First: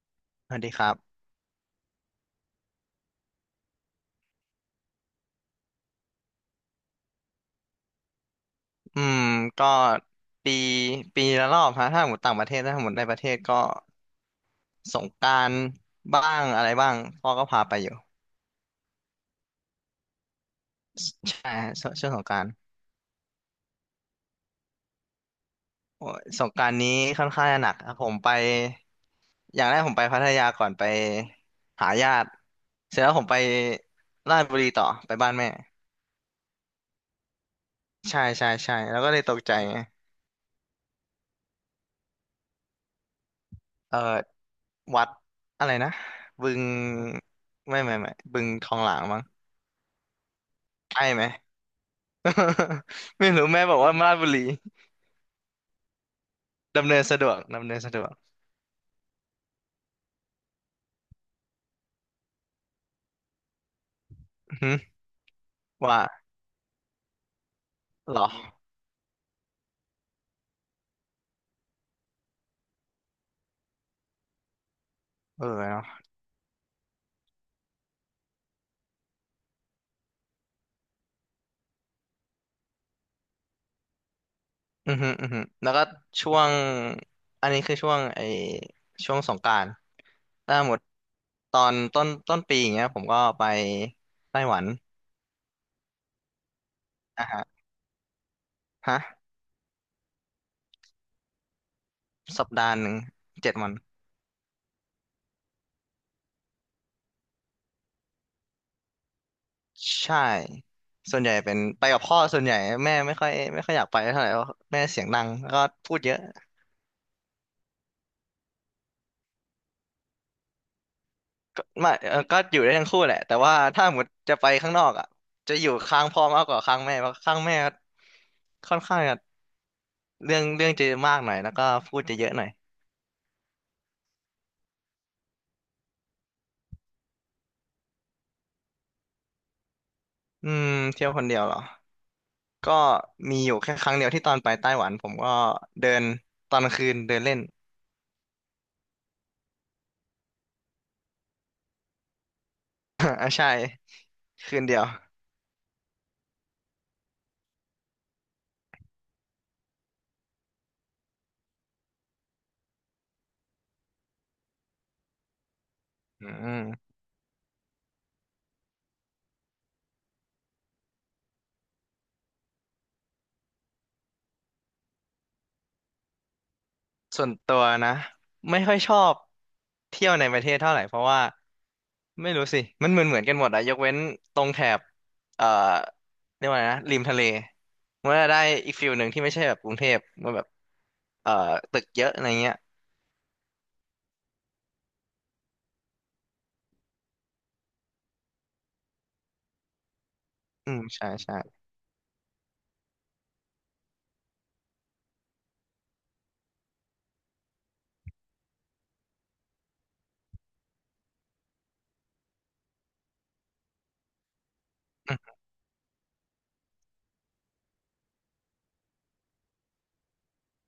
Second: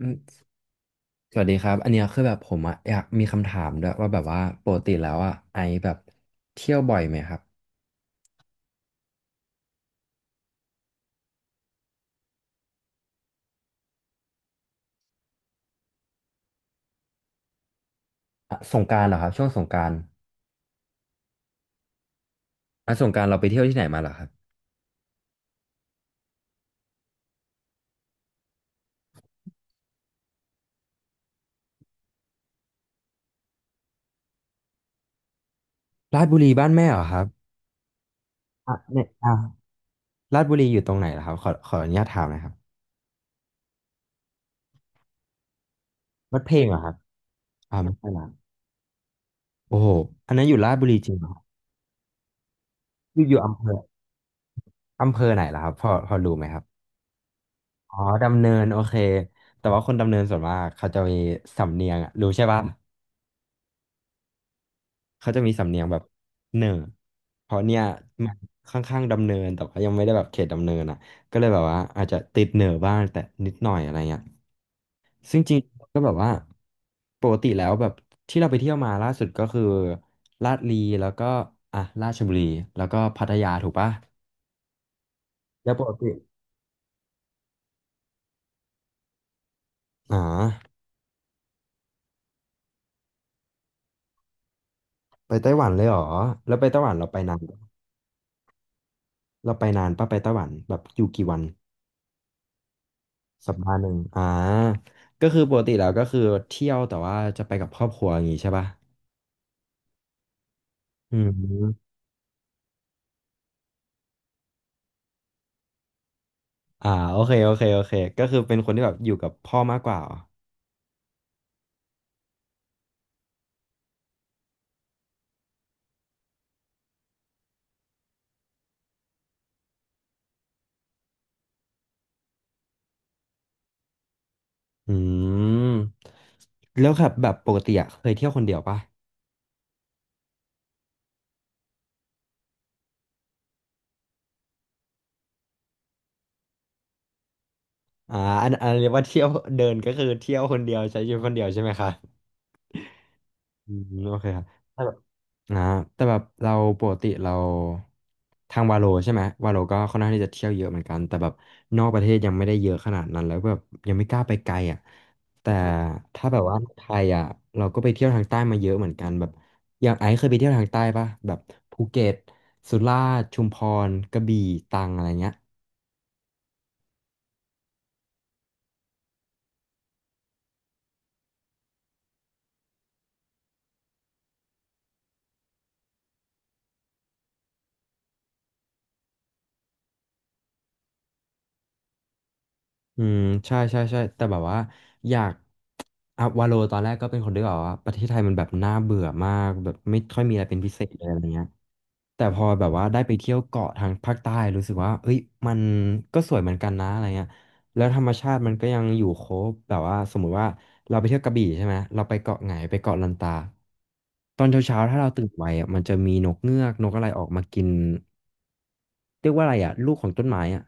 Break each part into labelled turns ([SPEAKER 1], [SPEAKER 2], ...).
[SPEAKER 1] อืม
[SPEAKER 2] สวัสดีครับ
[SPEAKER 1] สวัสดีครับอันเนี้ยคือแบบผมอะอยากมีคำถามด้วยว่าแบบว่าปกติแล้วอะไอแบบเที่ยวบ่อยไหมครับ
[SPEAKER 2] อืมก็ปี ปีละรอบฮะถ้าหมดต่างประเทศถ้าหมดในประเทศก็สงกรานต์บ้างอะไรบ้างพ่อก็พาไปอยู่
[SPEAKER 1] อ่ะสงกรานต์เหรอครับช่วงสงกรานต์
[SPEAKER 2] ใช่ฮะช่วงสงกรานต์
[SPEAKER 1] อ่ะสงกรานต์เราไปเที่ยวที่ไหนมาเหรอครับ
[SPEAKER 2] โอ้ยสงกรานต์นี้ค่อนข้างจะหนักครับผมไป อย่างแรกผมไปพัทยาก่อนไปหาญาติเสร็จแล้วผมไปราชบุรีต่อไปบ้านแม่
[SPEAKER 1] ราชบุรีบ้านแม่เหรอครับ
[SPEAKER 2] ใช่ใช่
[SPEAKER 1] อ่ะ
[SPEAKER 2] ใช่แล้ว
[SPEAKER 1] เนี่ย
[SPEAKER 2] ก็เลย
[SPEAKER 1] อ่า
[SPEAKER 2] ตกใจไง
[SPEAKER 1] ราชบุรีอยู่ตรงไหนเหรอครับขออนุญาตถามหนะครับ
[SPEAKER 2] เออวัดอะไรนะ
[SPEAKER 1] วัด
[SPEAKER 2] บึ
[SPEAKER 1] เพล
[SPEAKER 2] ง
[SPEAKER 1] งเหรอครับอ่า
[SPEAKER 2] ไม่
[SPEAKER 1] ไม่
[SPEAKER 2] ไม่
[SPEAKER 1] ใช่
[SPEAKER 2] ไม่
[SPEAKER 1] ละ
[SPEAKER 2] บึงทองหลางมั้ง
[SPEAKER 1] โอ้โหอันนั้นอยู่ราชบุรี
[SPEAKER 2] ใช่
[SPEAKER 1] จริง
[SPEAKER 2] ไหม
[SPEAKER 1] เหรอครับอ ยู่
[SPEAKER 2] ไม่
[SPEAKER 1] อยู่
[SPEAKER 2] รู้
[SPEAKER 1] อำ
[SPEAKER 2] แม่
[SPEAKER 1] เภ
[SPEAKER 2] บ
[SPEAKER 1] อ
[SPEAKER 2] อกว่าราชบุรี
[SPEAKER 1] อำเภอไหนเหรอครับพอรู้ไหมครับ
[SPEAKER 2] ดำเนินสะดวกดำเนินสะ
[SPEAKER 1] อ๋อ
[SPEAKER 2] ดวก
[SPEAKER 1] ดำเนินโอเคแต่ว่าคนดำเนินส่วนมากเขาจะมีสำเนียงอะรู้ใช่ป่ะ
[SPEAKER 2] อือหือ
[SPEAKER 1] เขาจะมีสำเนียงแบบ
[SPEAKER 2] ว่า
[SPEAKER 1] เหน่อเพราะเนี่ย
[SPEAKER 2] เหรอ
[SPEAKER 1] มันค่อนข้างดำเนินแต่ว่ายังไม่ได้แบบเขตดำเนินอ่ะก็เลยแบบว่าอาจจะติดเหน่อบ้างแต่นิดหน่อยอะไรเงี้ยซึ่ง
[SPEAKER 2] เออ
[SPEAKER 1] จริง
[SPEAKER 2] เนาะ
[SPEAKER 1] ๆก็แบบว่าปกติแล้วแบบที่เราไปเที่ยวมาล่าสุดก็คือลาดลีแล้วก็อ่ะราชบุรีแล้วก็พัทยาถูกปะ
[SPEAKER 2] อือหืออือหือแล้
[SPEAKER 1] แล้
[SPEAKER 2] ว
[SPEAKER 1] วป
[SPEAKER 2] ก็
[SPEAKER 1] กติ
[SPEAKER 2] ช่วงอันนี้คือช่วงสงกรานต์
[SPEAKER 1] อ๋อ
[SPEAKER 2] ถ้าหมดตอนต้นปีอย่างเงี้ยผมก็ไปไต้หวัน
[SPEAKER 1] ไปไต้หวันเลยเหรอแล้วไปไต้หวันเราไป
[SPEAKER 2] นะ
[SPEAKER 1] นาน
[SPEAKER 2] ฮะ
[SPEAKER 1] ปะ
[SPEAKER 2] ฮะ
[SPEAKER 1] เราไปนานปะไปไต้หวันแบบอยู่กี่วัน
[SPEAKER 2] สัปดาห์หนึ่งเจ็
[SPEAKER 1] สั
[SPEAKER 2] ด
[SPEAKER 1] ป
[SPEAKER 2] วั
[SPEAKER 1] ดา
[SPEAKER 2] น
[SPEAKER 1] ห์หนึ่งอ่าก็คือปกติแล้วก็คือเที่ยวแต่ว่าจะไปกับครอบครัวอย่างงี้ใช่ป่ะ
[SPEAKER 2] ใช่
[SPEAKER 1] อื
[SPEAKER 2] ส่วนใหญ่เป็นไป
[SPEAKER 1] ม
[SPEAKER 2] กับพ่อส่วนใหญ่แม่ไม่ค่อยอยากไปเท่าไหร่เพราะแม่เสียงดังแล้วก็พูดเยอะ
[SPEAKER 1] อ่าโอเคก็คือเป็นคนที่แบบอยู่กับพ่อมากกว่าเหรอ
[SPEAKER 2] ก็ไม่ก็อยู่ได้ทั้งคู่แหละแต่ว่าถ้าหมดจะไปข้างนอกอ่ะจะอยู่ข้างพ่อมากกว่าข้างแม่เพราะข้างแม่ค่อนข้างจะเรื่องจะมากหน่อยแล้วก็พูดจะเยอะหน่อย
[SPEAKER 1] อืมแล้วครับแบบปกติอะเคยเที่ยวคนเดียวป่ะ
[SPEAKER 2] อืมเที่ยวคนเดียวเหรอ ก็มีอยู่แค่ครั้งเดียวที่ตอนไปไต้หวันผมก็เดินตอนกลางคืนเดินเล่น
[SPEAKER 1] อ่าอันเรียกว่าเที่ยวเดินก็คือเที่ยวคนเดียวใช้ชีวิตคนเดียวใช่ไหมคะ
[SPEAKER 2] อ่าใช่
[SPEAKER 1] อืมโอเคครับ
[SPEAKER 2] คืนเดี
[SPEAKER 1] แต่
[SPEAKER 2] ยว
[SPEAKER 1] แบบนะแต่แบบเราปกติเราทางวาโลใช่ไหมวาโลก็ค่อนข้างที่จะเที่ยวเยอะเหมือนกันแต่แบบนอกประเทศยังไม่ได้เยอะขนาดนั้นแล้วแบบยังไม่กล้าไปไกลอ่ะแต่
[SPEAKER 2] อื
[SPEAKER 1] ถ้าแบบว่าไท
[SPEAKER 2] ม
[SPEAKER 1] ยอ่ะเราก็ไปเที่ยวทางใต้มาเยอะเหมือนกันแบบอย่างไอซ์เคยไปเที่ยวทางใต้ปะแบบภูเก็ตสุราษฎร์ชุมพรกระบี่ตรังอะไรเงี้ย
[SPEAKER 2] ส่วนตัวนะไม่ค่อยชอบเที่ยวในประเทศเท่าไหร่เพราะว่าไม่รู้สิมันเหมือนกันหมดอะยกเว้นตรงแถบเอ่อเรียกว่าไงนะริมทะเลมันจะได้อีกฟิลหนึ่งที่ไม่ใช่แบบกรุงเทพมันแบบเอ่อตึกเยอะอะไรเงี้ย
[SPEAKER 1] อืมใช่แต่แบบว่าอยากอ่ะวาโลตอนแรกก็เป็นคนที่แบบว่าประเทศไทยมันแบบน่าเบื่อมากแบบไม่ค่อยมีอะไรเป็นพิ
[SPEAKER 2] อื
[SPEAKER 1] เศ
[SPEAKER 2] ม
[SPEAKER 1] ษเลย
[SPEAKER 2] ใช่
[SPEAKER 1] อะไร
[SPEAKER 2] ใช่
[SPEAKER 1] เงี้ยแต่พอแบบว่าได้ไปเที่ยวเกาะทางภาคใต้รู้สึกว่าเอ้ยมันก็สวยเหมือนกันนะอะไรเงี้ยแล้วธรรมชาติมันก็ยังอยู่ครบแบบว่าสมมุติว่าเราไปเที่ยวกระบี่ใช่ไหมเราไปเกาะไหงไปเกาะลันตาตอนเช้าๆถ้าเรา
[SPEAKER 2] อื
[SPEAKER 1] ตื่น
[SPEAKER 2] ม
[SPEAKER 1] ไวอ่ะมันจะมีนกเงือกนกอะไรออกมากินเรียกว่าอะไรอ่ะลูกของต้นไม้อ่ะ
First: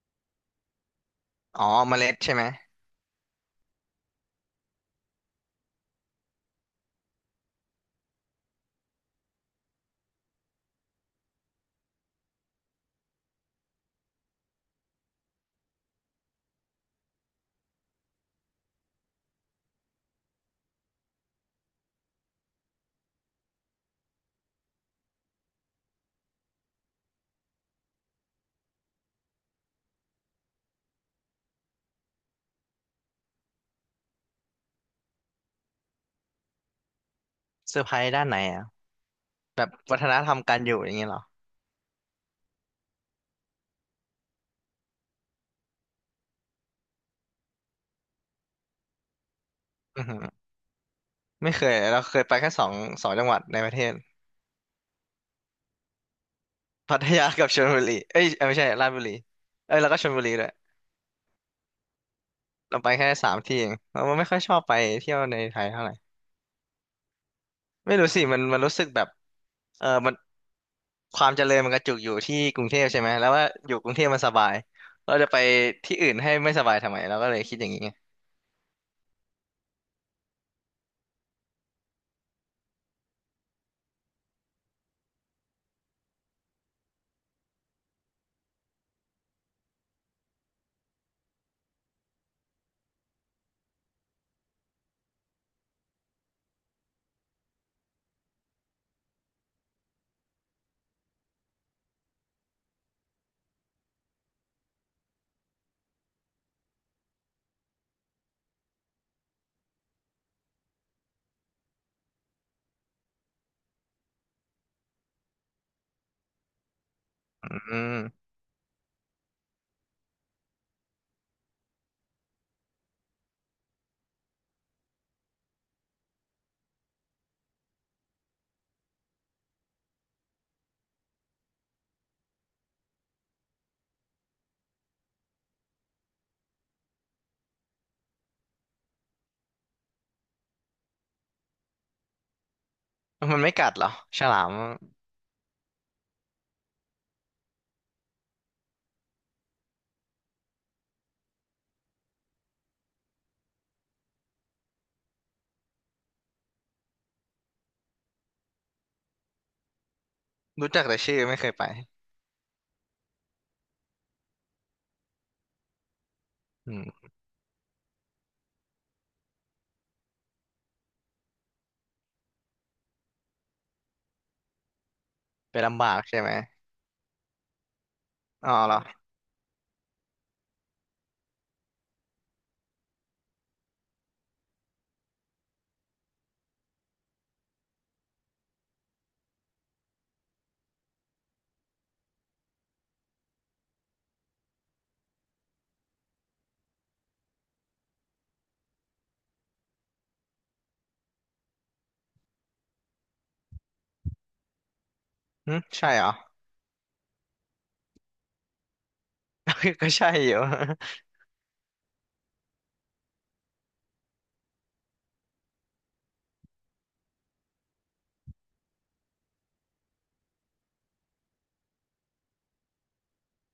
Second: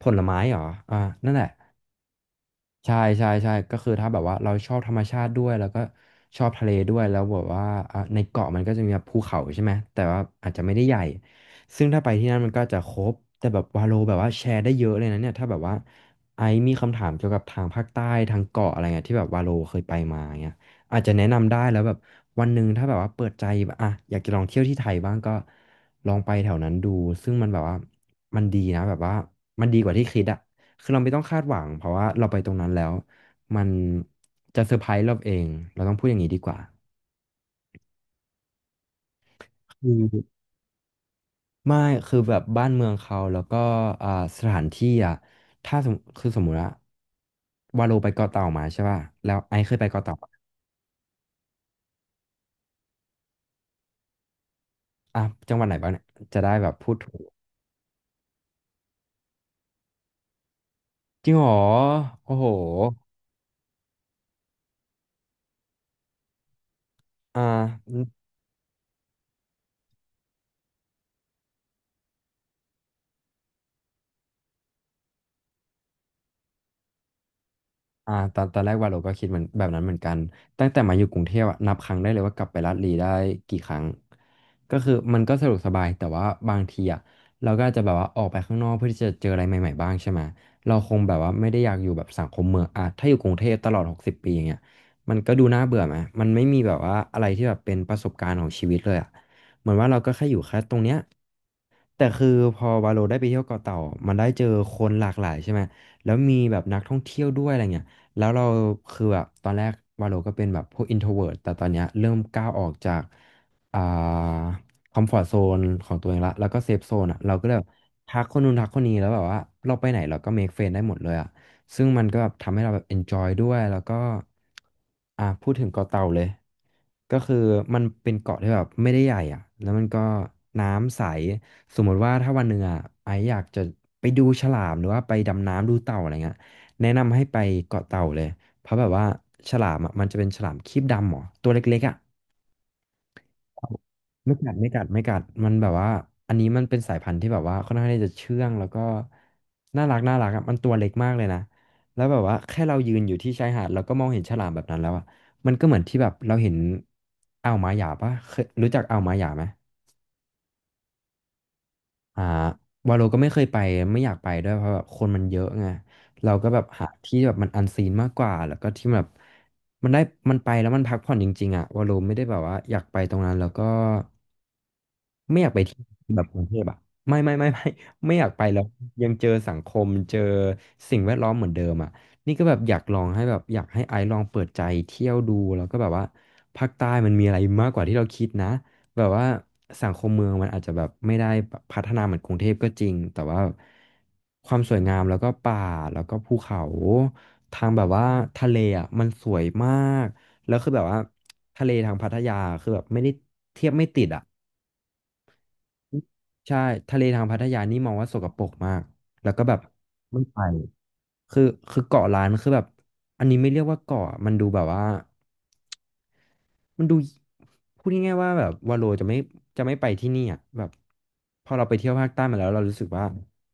[SPEAKER 1] ผลไม้เหรออ่านั่นแหละ
[SPEAKER 2] อ๋อเมล็ดใช่ไหม
[SPEAKER 1] ใช่ก็คือถ้าแบบว่าเราชอบธรรมชาติด้วยแล้วก็ชอบทะเลด้วยแล้วแบบว่าอ่ะในเกาะมันก็จะมีแบบภูเขาใช่ไหมแต่ว่าอาจจะไม่ได้ใหญ่ซึ่งถ้าไปที่นั่นมันก็จะครบแต่แบบวาโลแบบว่าแชร์ได้เยอะเลยนะเนี่ยถ้าแบบว่าไอซ์มีคำถามเกี่ยวกับทางภาคใต้ทางเกาะอะไรเงี้ยที่แบบวาโลเคยไปมาเงี้ยอาจจะแนะนำได้แล้วแบบวันหนึ่งถ้าแบบว่าเปิดใจแบบอ่ะอยากจะลองเที่ยวที่ไทยบ้างก็ลองไปแถวนั้นดูซึ่งมันแบบว่ามันดีนะแบบว่ามันดีกว่าที่คิดอะ คือเราไม่ต้องคาดหวังเพราะว่าเราไปตรงนั้นแล้วมันจะเซอร์ไพรส์เราเองเราต้องพูดอย่างนี้ดีกว่า
[SPEAKER 2] เซอร์ไพรส์ด้านไหนอะแบบ
[SPEAKER 1] คือ
[SPEAKER 2] วัฒนธรรมการอยู่อย่างเงี้ยเหรอ
[SPEAKER 1] ไม่คือแบบบ้านเมืองเขาแล้วก็อ่าสถานที่อ่ะถ้าสมมุติว่าวาโลไปเกาะเต่ามาใช่ป่ะแล้วไอซ์เคยไป
[SPEAKER 2] อื
[SPEAKER 1] เกาะ
[SPEAKER 2] อ
[SPEAKER 1] เต่า
[SPEAKER 2] หือ
[SPEAKER 1] ปะ
[SPEAKER 2] ไม่เคยเราเคยไปแค่สองจังหวัดในประเทศ
[SPEAKER 1] อ่ะจังหวัดไหนบ้างเนี่ยจะได้แบบพู
[SPEAKER 2] พั
[SPEAKER 1] ด
[SPEAKER 2] ท
[SPEAKER 1] ถูก
[SPEAKER 2] ยากับชลบุรีเอ้ยเอ้ยไม่ใช่ราชบุรีเอ้ยแล้วก็ชลบุรีด้วย
[SPEAKER 1] จริงเหรอโอ้โห
[SPEAKER 2] เราไปแค่3 ที่เองเราไม่ค่อยชอบไปเที่ยวในไทยเท่าไหร่
[SPEAKER 1] อ่
[SPEAKER 2] ไม่
[SPEAKER 1] า
[SPEAKER 2] รู้สิมันรู้สึกแบบเออมันความเจริญมันกระจุกอยู่ที่กรุงเทพใช่ไหมแล้วว่าอยู่กรุงเทพมันสบายเราจะไปที่อื่นให้ไม่สบายทำไมเราก็เลยคิดอย่างนี้ไง
[SPEAKER 1] อ่าตอนแรกวาโลก็คิดเหมือนแบบนั้นเหมือนกันตั้งแต่มาอยู่กรุงเทพอะนับครั้งได้เลยว่ากลับไปลาดลีได้กี่ครั้งก็คือมันก็สะดวกสบายแต่ว่าบางทีอะเราก็อาจจะแบบว่าออกไปข้างนอกเพื่อที่จะเจออะไรใหม่ๆบ้างใช่ไหมเราคงแบบว่าไม่ได้อยากอยู่แบบสังคมเมืองอะถ้าอยู่กรุงเทพตลอด60 ปีอย่างเงี้ยมันก็ดูน่าเบื่อไหมมันไม่มีแบบว่าอะไรที่แบบเป็นประสบการณ์ของชีวิตเลยอะเหมือนว่าเราก็แค่อยู่แค่ตรงเนี้ยแต่คือพอวาโลได้ไปเที่ยวเกาะเต่ามันได้เจอคนหลากหลายใช่ไหมแล้วมีแบบนักท่องเที่ยวด้วยอะไรเงี้ย แล้วเราคือแบบตอนแรกวาโลก็เป็นแบบพวก introvert แต่ตอนเนี้ยเริ่มก้าวออกจากอ่าคอมฟอร์ตโซนของตัวเองละแล้วก็เซฟโซนอ่ะเราก็
[SPEAKER 2] อื
[SPEAKER 1] เลยแบบทัก
[SPEAKER 2] ม
[SPEAKER 1] คนนู้นทักคนนี้แล้วแบบว่าเราไปไหนเราก็ make friend ได้หมดเลยอ่ะซึ่งมันก็แบบทำให้เราแบบ enjoy ด้วยแล้วก็พูดถึงเกาะเต่าเลยก็คือมันเป็นเกาะที่แบบไม่ได้ใหญ่อ่ะแล้วมันก็น้ำใสสมมติว่าถ้าวันหนึ่งอ่ะไออยากจะไปดูฉลามหรือว่าไปดำน้ำดูเต่าอะไรเงี้ย แนะนำให้ไปเกาะเต่าเลยเพราะแบบว่าฉลามอ่ะมันจะเป็นฉลามครีบดำหรอตัวเล็กๆอ่ะ
[SPEAKER 2] มันไม่กัดเหรอฉ
[SPEAKER 1] ไม่
[SPEAKER 2] ลา
[SPEAKER 1] กั
[SPEAKER 2] ม
[SPEAKER 1] ดไม่กัดไม่กัดมันแบบว่าอันนี้มันเป็นสายพันธุ์ที่แบบว่าค่อนข้างที่จะเชื่องแล้วก็น่ารักน่ารักอะมันตัวเล็กมากเลยนะแล้วแบบว่าแค่เรายืนอยู่ที่ชายหาดแล้วก็มองเห็นฉลามแบบนั้นแล้วอ่ะมันก็เหมือนที่แบบเราเห็นอ่าวมาหยาปะเคยรู้จักอ่าวมาหยาไหม
[SPEAKER 2] รู้จักแต่ชื่อไม่เคยไป
[SPEAKER 1] อ่าวาโลก็ไม่เคยไปไม่อยากไปด้วยเพราะแบบคนมันเยอะไงเราก็แบบ
[SPEAKER 2] อื
[SPEAKER 1] หา
[SPEAKER 2] ม
[SPEAKER 1] ที่แบบมันอันซีนมากกว่าแล้วก็ที่แบบมันได้มันไปแล้วมันพักผ่อนจริงๆอ่ะวาโลไม่ได้แบบว่าอยากไปตรงนั้นแล้วก็ ไม่อยาก
[SPEAKER 2] ไป
[SPEAKER 1] ไปที่
[SPEAKER 2] ลำบากใช่
[SPEAKER 1] แบบ
[SPEAKER 2] ไหม
[SPEAKER 1] กรุงเทพอ่ะไม่ไม่ไม่ไม่ ไม่อยากไป
[SPEAKER 2] อ๋อ
[SPEAKER 1] แล้ว
[SPEAKER 2] เหรอ
[SPEAKER 1] ยังเจอสังคมเจอสิ่งแวดล้อมเหมือนเดิมอ่ะนี่ก็แบบอยากลองให้แบบอยากให้ไอซ์ลองเปิดใจเที่ยวดูแล้วก็แบบว่าภาคใต้มันมีอะไรมากกว่าที่เราคิดนะแบบว่าสังคมเมืองมันอาจจะแบบไม่ได้แบบพัฒนาเหมือนกรุงเทพก็จริงแต่ว่าความสวยงามแล้วก็ป่าแล้วก็ภูเขาทางแบบว่าทะเลอ่ะมันสวยมากแล้วคือแบบว่าทะเลทางพัทยาคือแบบไม่ได้เทียบไม่ติดอ่ะ
[SPEAKER 2] หึใช่เหรอ
[SPEAKER 1] ใช่ทะเลทางพัทยานี่มองว่าสกปรกมากแล้วก็แบบ
[SPEAKER 2] ก็ใช่
[SPEAKER 1] ไม่
[SPEAKER 2] อ
[SPEAKER 1] ไป
[SPEAKER 2] ยู่
[SPEAKER 1] คือคือเกาะล้านคือแบบอันนี้ไม่เรียกว่าเกาะมันดูแบบว่ามันดูพูดง่ายๆว่าแบบวาโลจะไม่ไปที่นี่อ่ะแบบพอเราไปเที่ยวภาคใต้มาแล้วเรารู้สึกว่า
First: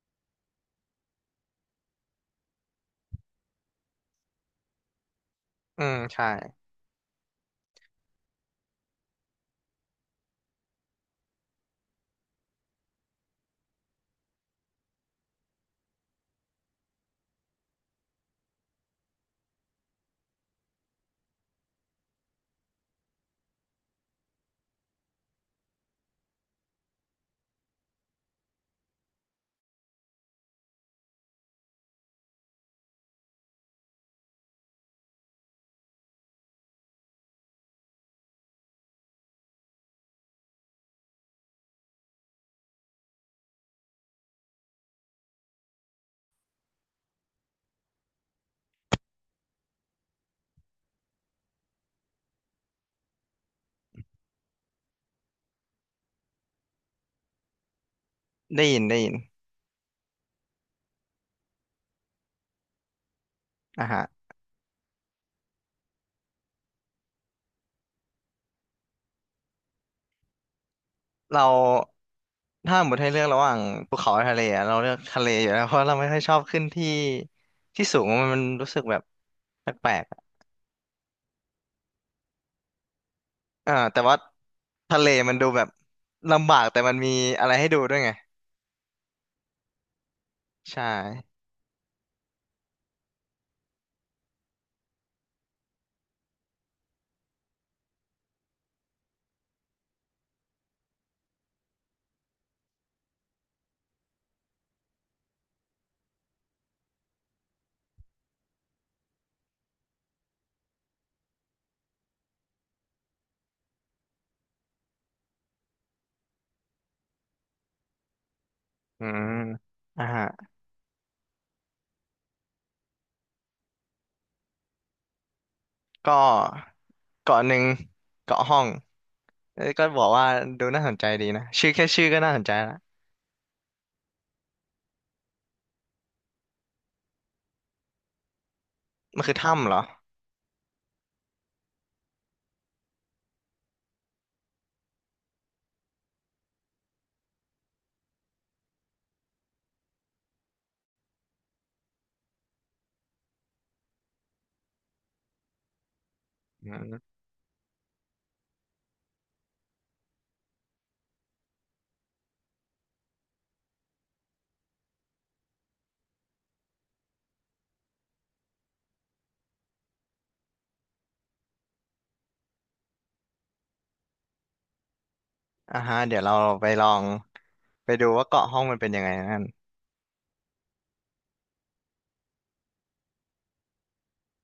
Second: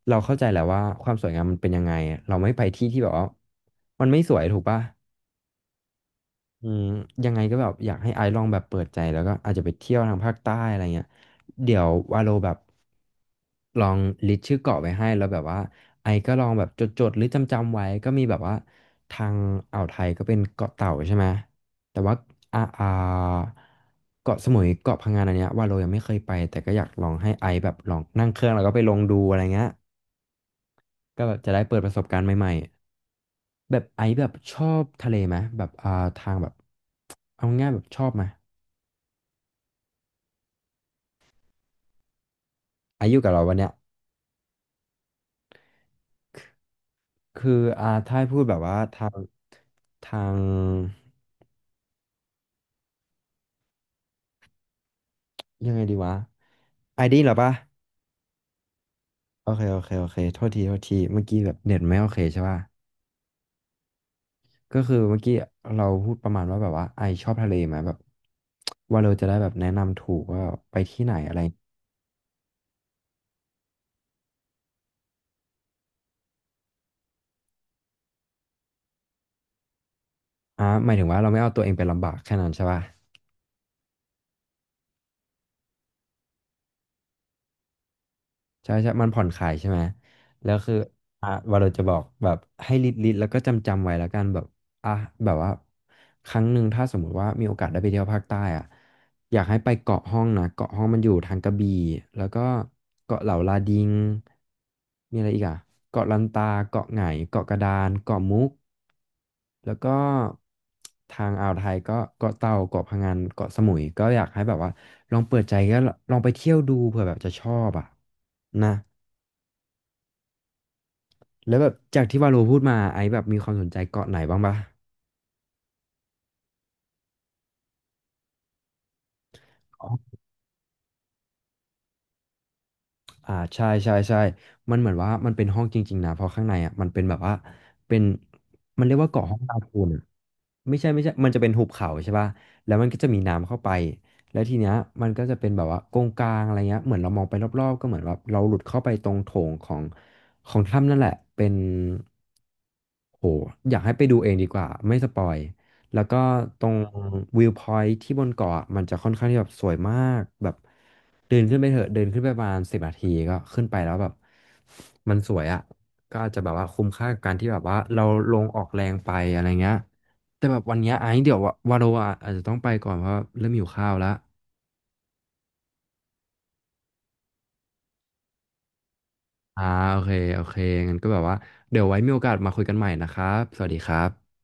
[SPEAKER 1] เราเข้าใจแหละว่าความสวยงามมันเป็นยังไงเราไม่ไปที่ที่แบบว่ามันไม่สวยถูกปะ
[SPEAKER 2] อืมใช่
[SPEAKER 1] อืมยังไงก็แบบอยากให้ไอซ์ลองแบบเปิดใจแล้วก็อาจจะไปเที่ยวทางภาคใต้อะไรเงี้ยเดี๋ยววาโลแบบลองลิสต์ชื่อเกาะไว้ให้แล้วแบบว่าไอซ์ก็ลองแบบจดๆหรือจำๆไว้ก็มีแบบว่าทางอ่าวไทยก็เป็นเกาะเต่าใช่ไหมแต่ว่าอ่าอ่าเกาะสมุยเกาะพังงานอันเนี้ยวาโลยังไม่เคยไปแต่ก็อยากลองให้ไอซ์แบบลองนั่งเครื่องแล้วก็ไปลองดูอะไรเงี้ยก็แบบจะได้เปิดประสบการณ์ใหม่ๆ แบบไอซ์แบบชอบทะเลไหมแบบทางแบบเอาง่ายๆแบบชอบไหมไอซ์อยู่กับเราวันเนี้ยคืออ่าถ้าให้พูดแบบว่าทางยังไงดีวะไอดีเหรอปะ
[SPEAKER 2] ได้ยินได้ยิน
[SPEAKER 1] โอเคโอเคโอเคโทษทีโทษทีเมื่อกี้แบบเน็ตไม่โอเคใช่ป่ะ
[SPEAKER 2] อ่าฮะ
[SPEAKER 1] ก็คือเมื่อกี้เราพูดประมาณว่าแบบว่าไอชอบทะเลไหมแบบว่าเราจะได้แบบแนะนำถูกว่าไปที่ไหนอะไร
[SPEAKER 2] เราถ้าหมดให้เลือกระหว่างภูเขากับทะเลอะเราเลือกทะเลอยู่แล้วเพราะเราไม่ค่อยชอบขึ้นที่ที่สูงมันรู้สึกแบบแปลกๆอะ
[SPEAKER 1] อ่าหมายถึงว่าเราไม่เอาตัวเองไปลำบากแค่นั้นใช่ป่ะ
[SPEAKER 2] แต่ว่าทะเลมันดูแบบลำบากแต่มันมีอะไรให้ดูด้วยไง
[SPEAKER 1] ใช่ใช่ มันผ่อนคลายใช่ไหม แล้วคือ
[SPEAKER 2] ใช่
[SPEAKER 1] อ่ะวาเราจะบอกแบบให้ลิดลิดแล้วก็จำจำไว้แล้วกันแบบ อ่ะแบบว่าครั้งหนึ่งถ้าสมมุติว่ามีโอกาสได้ไปเที่ยวภาคใต้อ่ะอยากให้ไปเกาะห้องนะเกาะห้องมันอยู่ทางกระบี่แล้วก็เกาะเหล่าลาดิงมีอะไรอีกอ่ะเกาะลันตาเกาะไหงเกาะกระดานเกาะมุกแล้วก็ทางอ่าวไทยก็เกาะเต่าเกาะพะงันเกาะสมุยก็อยากให้แบบว่าลองเปิดใจก็ลองไปเที่ยวดูเผื่อแบบจะชอบอ่ะนะ
[SPEAKER 2] อืมอ่าฮะ
[SPEAKER 1] แล้วแบบจากที่วาโลพูดมาไอซ์แบบมีความสนใจเกาะไหนบ้างปะ
[SPEAKER 2] ก็เกาะหนึ่งเกาะห้องเอ้ยก็บอกว่าดูน่าสนใจดีนะชื่อแค่ชื่อก็น่าสนใจละ
[SPEAKER 1] อ่าใช่ใช่ใช่มันเหมือนว่ามันเป็นห้องจริงๆนะเพราะข้างในอ่ะมันเป็นแบบว่าเป็นมันเรียกว่า
[SPEAKER 2] มั
[SPEAKER 1] เกาะ
[SPEAKER 2] นคื
[SPEAKER 1] ห้อ
[SPEAKER 2] อ
[SPEAKER 1] งลา
[SPEAKER 2] ถ้ำเหร
[SPEAKER 1] คู
[SPEAKER 2] อ
[SPEAKER 1] น ไม่ใช่ไม่ใช่มันจะเป็นหุบเขาใช่ป่ะแล้วมันก็จะมีน้ำเข้าไป แล้วทีเนี้ยมันก็จะเป็นแบบว่าโกงกลางอะไรเงี้ยเหมือนเรามองไปรอบๆก็เหมือนแบบเราหลุดเข้าไปตรงโถงของถ้ำนั่นแหละเป็นโหอยากให้ไปดูเองดีกว่าไม่สปอยแล้วก็ตร
[SPEAKER 2] อื
[SPEAKER 1] ง
[SPEAKER 2] ม
[SPEAKER 1] วิวพอยท์ที่บนเกาะอะมันจะค่อนข้างที่แบบสวยมากแบบเดินขึ้นไปเถอะเดินขึ้นไปประมาณ10 นาทีก็ขึ้นไปแล้วแบบมันสวยอ่ะก็อาจจะแบบว่าคุ้มค่ากับการที่แบบว่าเราลงออกแรงไปอะไรเงี้ย แต่แบบวันเนี้ยไอ้เดี๋ยววะวาโรอะอาจจะต้องไปก่อนเพราะว่าเริ่มหิวข้าวแล้ว
[SPEAKER 2] อ่าฮะเดี๋ยวเราไปลองไปดูว่าเกาะห้องมันเป็นยังไงนั่น
[SPEAKER 1] อ่าโอเคโอเคงั้นก็แบบว่าเดี๋ยวไว้มีโอกาสมาคุยกันใหม่นะครับ สวัสดีครับ